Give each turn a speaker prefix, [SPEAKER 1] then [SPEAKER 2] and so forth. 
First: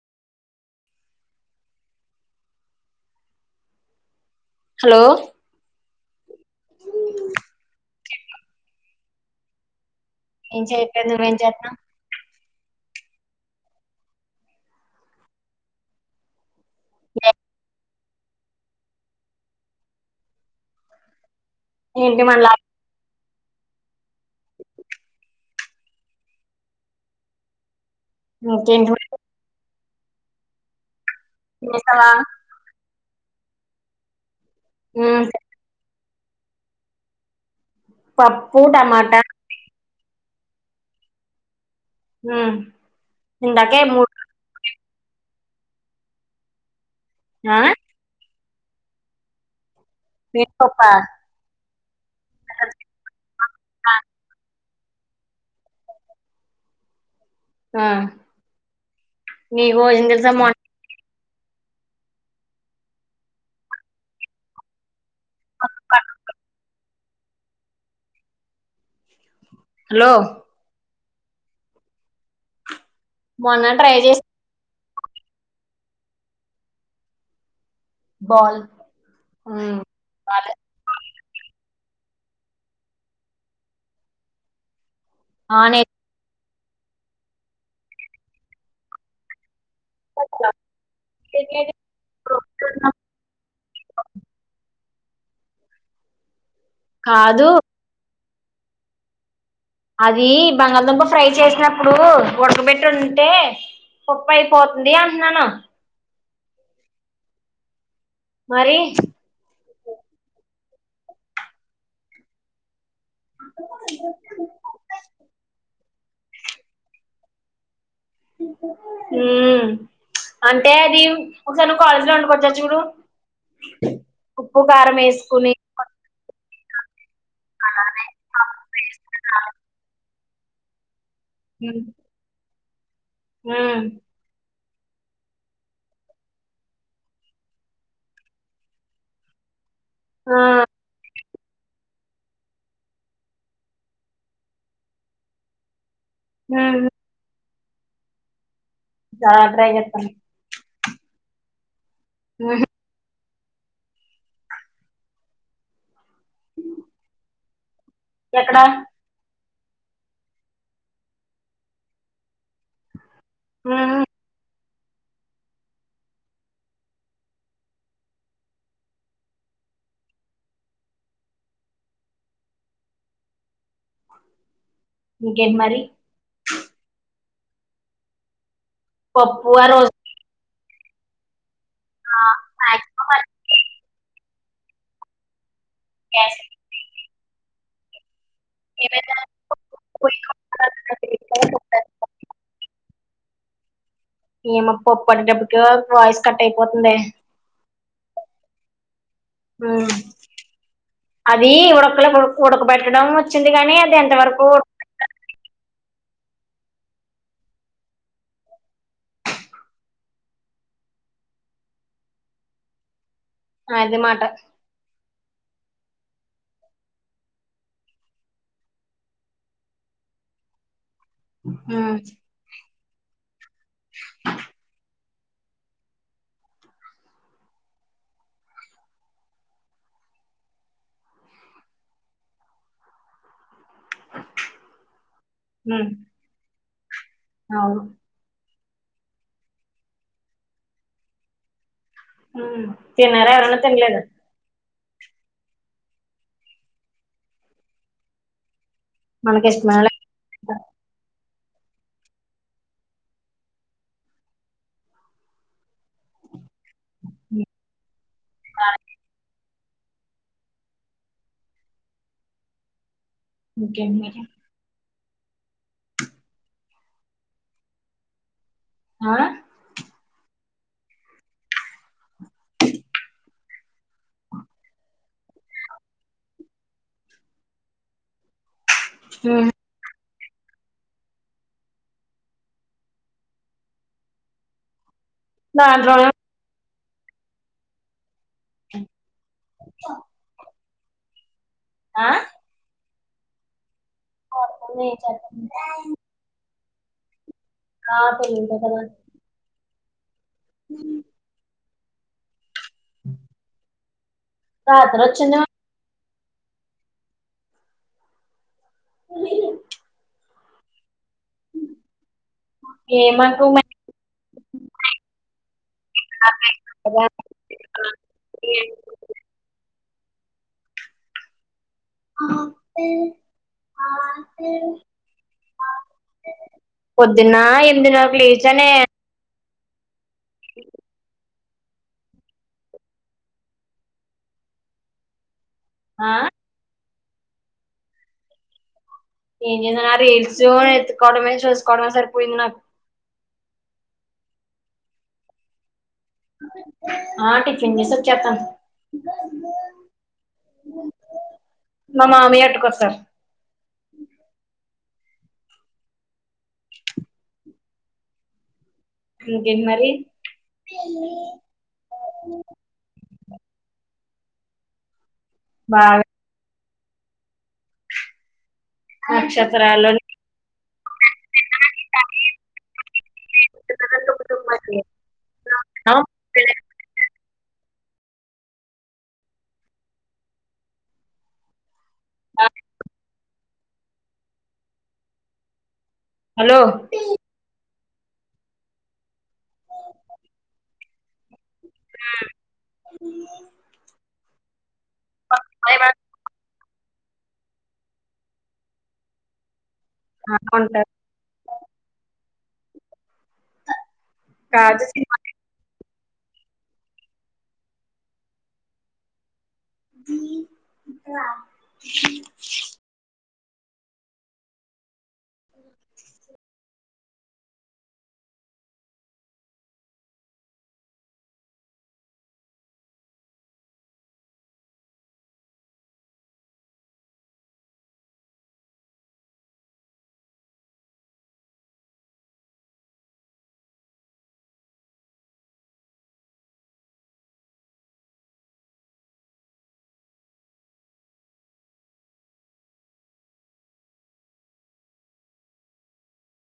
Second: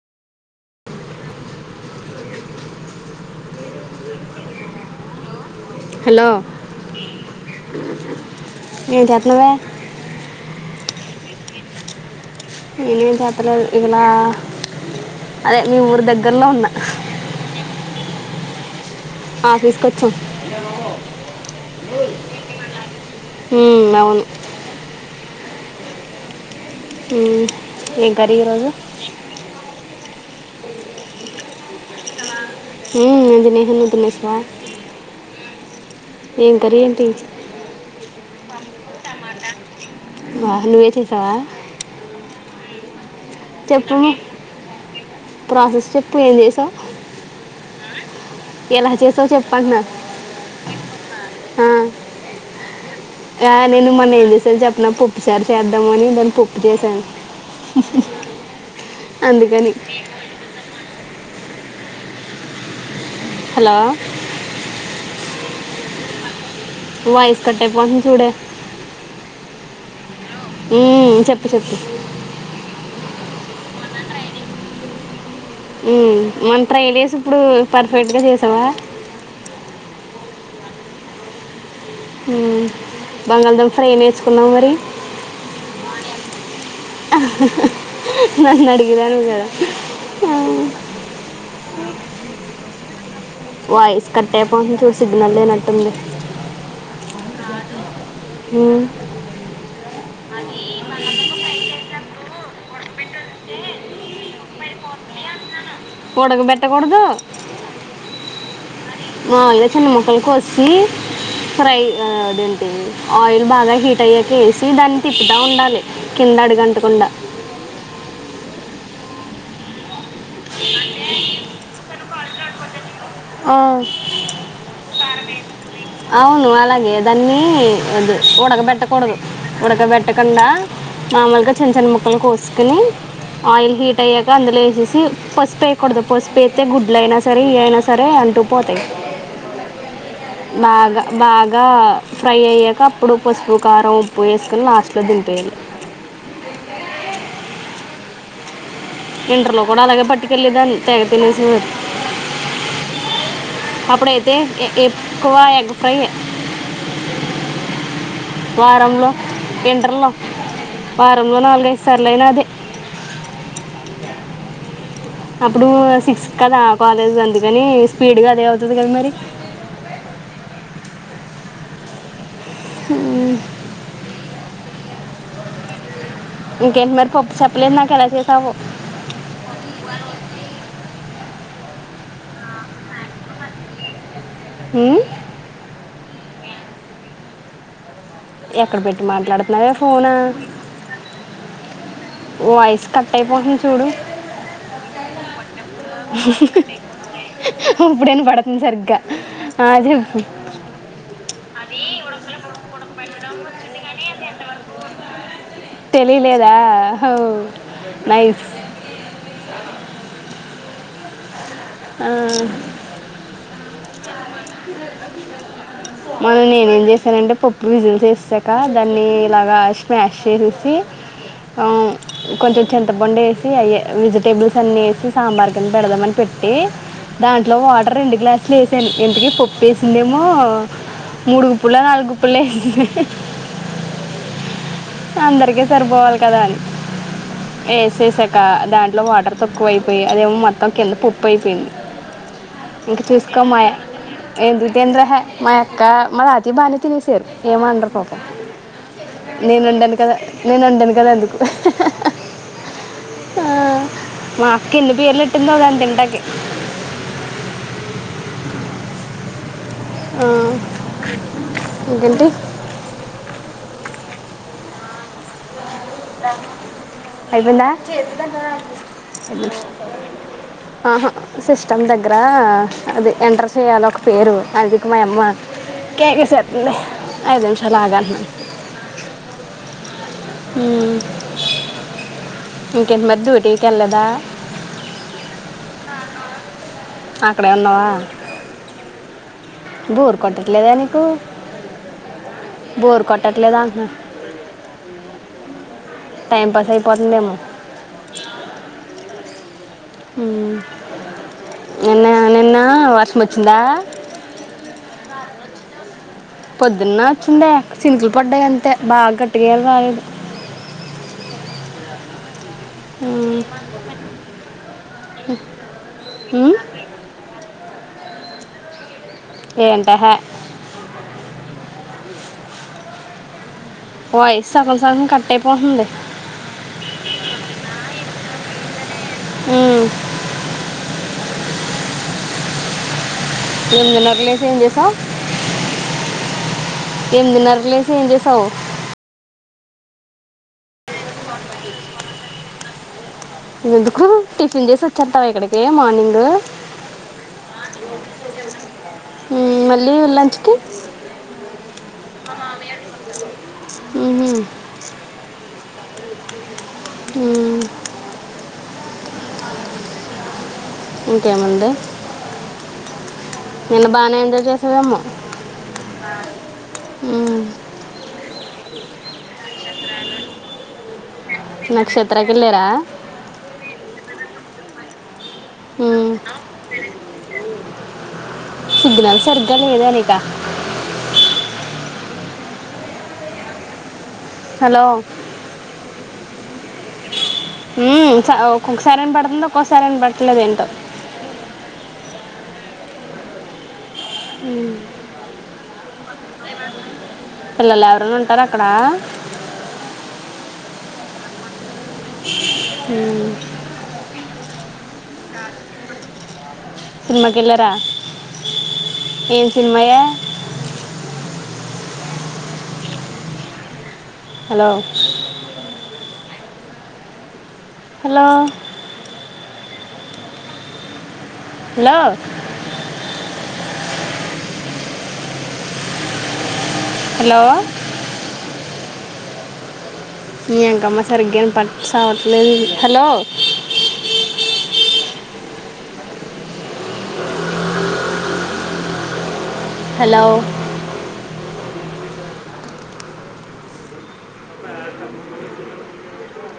[SPEAKER 1] Hello
[SPEAKER 2] hello ఏ జత్నవే
[SPEAKER 1] ఏంచెయట్లే ను ఏం చేత్నవ్
[SPEAKER 2] నేనేం చేతలేదు ఇలా అదే మీ ఊరు దగ్గర్లో ఉన్న
[SPEAKER 1] ఆ
[SPEAKER 2] ఆఫీసు కొచ్చం
[SPEAKER 1] ఏంటి మనలా
[SPEAKER 2] హ అవును హ ఏం కర్రీ ఈరోజు
[SPEAKER 1] ఇంకేంటి మరి లేస్నవా
[SPEAKER 2] ఊ [inaudible] నిద్ర లేశ్నవా
[SPEAKER 1] ఊ
[SPEAKER 2] ఏం కర్రీ ఏంటి
[SPEAKER 1] పప్పు టమాటా.
[SPEAKER 2] బ్బా నువ్వే చేసావా.
[SPEAKER 1] ఊ ఇందాకే
[SPEAKER 2] చెప్పు
[SPEAKER 1] మూడ్
[SPEAKER 2] ప్రాసెస్ చెప్పు ఏం చేశావ్.
[SPEAKER 1] ఆ
[SPEAKER 2] ఎలా చేసావు చెప్పు అంటున్న.
[SPEAKER 1] మినపప్పా
[SPEAKER 2] ఆ ఆ నేను మొన్న ఏంచేసాన్ చెప్పన్ న పప్పు సారు చేద్దాము అని దాన్ని పప్పు చేసాను.
[SPEAKER 1] ఆ నీ
[SPEAKER 2] అందుకని
[SPEAKER 1] భోజన తెలుసమ్మా
[SPEAKER 2] హలో
[SPEAKER 1] అ
[SPEAKER 2] వయిస్ కట్టైపోతుంది చూడు
[SPEAKER 1] హలో
[SPEAKER 2] ఉమ్ చెప్పు చెప్పు.
[SPEAKER 1] మొన్న ట్రై చేస్
[SPEAKER 2] ఊ మొన్న ట్రైచేసి ఇప్పుడు ఫర్ఫెక్ట్గా చేసావా.
[SPEAKER 1] పాట
[SPEAKER 2] ఊ బంగాళదుంప ఫ్రై నేర్చుకున్నావ మరి
[SPEAKER 1] ఆ నేర్
[SPEAKER 2] నన్ను అడిగేదానివి గదా వాయిస్ కట్ అయిపోతుంది చూడు సిగ్నల్ లేనట్టుంది.
[SPEAKER 1] కాదు.
[SPEAKER 2] ఊ.
[SPEAKER 1] అది బంగాళదుంప ఫ్రై చేసినప్పుడు ఉడకబెట్టి ఉంటే పొప్పై అయిపోతుంది అంటున్నాను
[SPEAKER 2] ఒడక బెట్ట కూడదు.
[SPEAKER 1] మరి
[SPEAKER 2] మామూలుగా చిన్న ముక్కలు కోస్ టీ ఫ్రై ఆ దేంటి. ఆయిల్ బాగా హీట్ అయ్యాకేసి దాన్ని తిప్పుతా ఉండాలి. కింద అడుగంటకుండ.
[SPEAKER 1] ఊ అంటే అది ఒక సారి నువ్వు కాలేజ్ ఉన్న వచ్చా చూడు.
[SPEAKER 2] ఆ
[SPEAKER 1] ఉప్పు కారం వేసుకుని
[SPEAKER 2] అవును అలాగ్ దాన్ని
[SPEAKER 1] అలానే
[SPEAKER 2] అద్
[SPEAKER 1] పప్పు
[SPEAKER 2] ఉడకబెట్టకూడదు.
[SPEAKER 1] వేసుకుని.
[SPEAKER 2] ఉడకబెట్ట కుండా మామలుగా చిన్న
[SPEAKER 1] ఉమ్
[SPEAKER 2] చిన్న ముక్కలు కోసి కానీ ఆయిల్
[SPEAKER 1] ఉమ్
[SPEAKER 2] హీట్ అయ్యాక అందులో వేసే పసుపు ఎయకూడదు పసుపు ఎస్తేతే గుడ్ల అయినా సరే ఎయయినా సే సరే అంటూ పోతాయి
[SPEAKER 1] ఆ
[SPEAKER 2] బాగ బాగా ఫ్రై అయ్యాక అప్పుడు పసుపు కారం ఉప్పు వేసుకొని లాస్ట్లో దింపేయి
[SPEAKER 1] హు
[SPEAKER 2] ఇంటర్లో
[SPEAKER 1] ట్రై
[SPEAKER 2] కూడా అలాగే
[SPEAKER 1] చేస్తాను
[SPEAKER 2] పట్టుకెళ్ళలేదాన్ని తెగ తినేసేవారు
[SPEAKER 1] ఉహు
[SPEAKER 2] అప్పుడ ఇతే ఎ ఎం ఎక్కువ ఎగ ఫ్రై
[SPEAKER 1] ఎక్కడ
[SPEAKER 2] వారంలో ఎంటర్లో వారంలో నాలుగైదు సార్లు అయినా అదే
[SPEAKER 1] ఊఊ
[SPEAKER 2] అప్పుడు సిక్స్ కదా కాలేజ్ అందుకని స్పీడ్గా అదే అవుతుంది కదా మరి ఆ
[SPEAKER 1] ఇంకేంటి మరి
[SPEAKER 2] ఇంకేంటి మరి పప్పు చెప్పలే నాకు ఎలా చేసావు
[SPEAKER 1] పప్పు ఆ రోజు ఆ మాక్సిమం
[SPEAKER 2] ఊ
[SPEAKER 1] బస
[SPEAKER 2] ఎక్కడ పెట్టి మాట్లాడుతున్నావే ఫోనా వాయిస్ కట్ అయిపోతుంది చూడు
[SPEAKER 1] ఏమో ప్పప్పు అట ఆ వాయిస్ కట్ అయిపోతుందే
[SPEAKER 2] ఇప్పుడైనా పడుతుంది సరిగ్గా
[SPEAKER 1] ఉమ్
[SPEAKER 2] ఆది
[SPEAKER 1] అది ఉడకులకు ఉడక పెెట్టడం వచ్చింది కానీ అది ఎంత వరకు ఉడ
[SPEAKER 2] తెలియలే ఆ
[SPEAKER 1] ఆ అది మాట
[SPEAKER 2] మనని నేనే ఏం చేసానంటే పప్పు విజిల్ చేసాక దాన్ని ఇలాగా స్మాష్ చేసేసి అ
[SPEAKER 1] ఉమ్
[SPEAKER 2] కొంచెం చింతపండే అయ్య వెజిటేబుల్స్ అన్ని వేసి సాంబార్ కింద పెడదామని పెట్టి దాంట్లో వాటర్ రెండు గ్లాస్ లే వేసాను ఎంతకీ పప్పు వేసిందేమో మూడుగుప్పులా నాలుగుగుప్పుల్లో వేసింది అందరికే
[SPEAKER 1] ఉమ్
[SPEAKER 2] సరిపోవాలి కదా అని ఏ
[SPEAKER 1] అవును
[SPEAKER 2] శేసక్క దాంట్లో వాటర్ తక్కువైపోయి అదేమో మొత్తం కింద పుప్పు అయిపోయింది
[SPEAKER 1] హు తిన్నారా ఎవరన్న తినలేదా
[SPEAKER 2] తిన్నారాహే మా యక్క మా దాతి బానే తినసారు ఏమనాలి పాపం
[SPEAKER 1] మనకి
[SPEAKER 2] నేను
[SPEAKER 1] ఇష్టమైనోళ్ళు
[SPEAKER 2] ఉండను కదా నేను ఉండను కదా ఎందుకు హహహ ఆ అక్క ఎన్ని పేర్లు ఎట్టిందో దాన్ని తింటకి ఆ ఇంకేంటి
[SPEAKER 1] ఇంకేమీ
[SPEAKER 2] అయిపోయిందా
[SPEAKER 1] ఆ
[SPEAKER 2] అలీ ఆహా సిస్టమ్ దగ్గర అది ఎంటర్ చేయలి ఒక పేరు అందుకు మా అమ్మ కేకీసేతుంది ఐదు నిమిషాలు ఆగాంటన్నాను
[SPEAKER 1] హు
[SPEAKER 2] ఊ ఇంకేంటి మరి డ్యూటీకి వెళ్ళదా
[SPEAKER 1] దాంట్లోను
[SPEAKER 2] అక్కడే ఉన్నావా బోర్ కొట్టట్లేదని కొ
[SPEAKER 1] ఆ
[SPEAKER 2] బోర్ కొట్టట్లేదా అంటున్న
[SPEAKER 1] కొడతాంది ఏం చేద్దాం మరి
[SPEAKER 2] టైంపాస్ అయిపోతుందేమో
[SPEAKER 1] ఆ
[SPEAKER 2] ఉహు నిన్న నిన్న ఆ వర్షం వచ్చిందా
[SPEAKER 1] రాత్రి వచ్చింది
[SPEAKER 2] పొద్దున్న వచ్చిండే చినుకులు పడ్డాయి అంతే బాగ గట్టిగేమ్ రాలేదు
[SPEAKER 1] మాకు ఏమా
[SPEAKER 2] ఉమ్. ఉమ్.
[SPEAKER 1] [inaudible] ఏ-
[SPEAKER 2] ఏంటహయ్ వాయిస్
[SPEAKER 1] ఆఫిల్
[SPEAKER 2] సగం సగం కట్ అయిపోతుంది
[SPEAKER 1] పొద్దున్న ఎమిదిన్నరకు లేచనే
[SPEAKER 2] ఊ ఎనిమిదినరికి లేచి ఏం చేసావ్
[SPEAKER 1] ఆ
[SPEAKER 2] ఎనిమిదినరికి లేచి ఏం చేసావ్
[SPEAKER 1] ఏమ్ చేసాన రిల్స్ ఎత్తుకోవడమే చూసుకోవడమే సరిపోయింది నాకు
[SPEAKER 2] ఎందుకు టిఫిన్ చేసి వచ్చేస్తావా ఇక్కడికి మార్నింగ్
[SPEAKER 1] ఆ టిఫిన్ చేసి వచ్చేస్తాను
[SPEAKER 2] హు మళ్ళీ లంచ్ కి మా మామయ్య పట్టుకొతాడు మ్ హు ఊ
[SPEAKER 1] ఇంకేంటి మరి
[SPEAKER 2] ఇంకేముంది బానే ఎంజాయ్ చేశ్యావేమో
[SPEAKER 1] బా
[SPEAKER 2] ఉమ్
[SPEAKER 1] అచ్చం రాలోనికి
[SPEAKER 2] నక్షత్రకేళ్లేరా ఊ [inaudible] సిగ్నల్ సరిగ్గా లేదా నీకు హలో
[SPEAKER 1] హలో పి
[SPEAKER 2] ఊ స ఒక్కొక్కసారెమో పడుతుంది ఒక్కొక్కసారెమో పట్టతలేదు ఏంటో
[SPEAKER 1] హు [unintelligible]
[SPEAKER 2] ఊ
[SPEAKER 1] మా బాయ్ మా
[SPEAKER 2] పిల్లలు ఎవరనా ఉంటారా అక్కడ
[SPEAKER 1] ఆ ఉంట
[SPEAKER 2] హు
[SPEAKER 1] క కా [unintelligible]
[SPEAKER 2] సినిమా కేలారా ఏం సినిమయే హలో హలో హలో హలో ని ఎంకమ్మ సరిగ్గాని పట్టుసవట్లేదు హలో హలో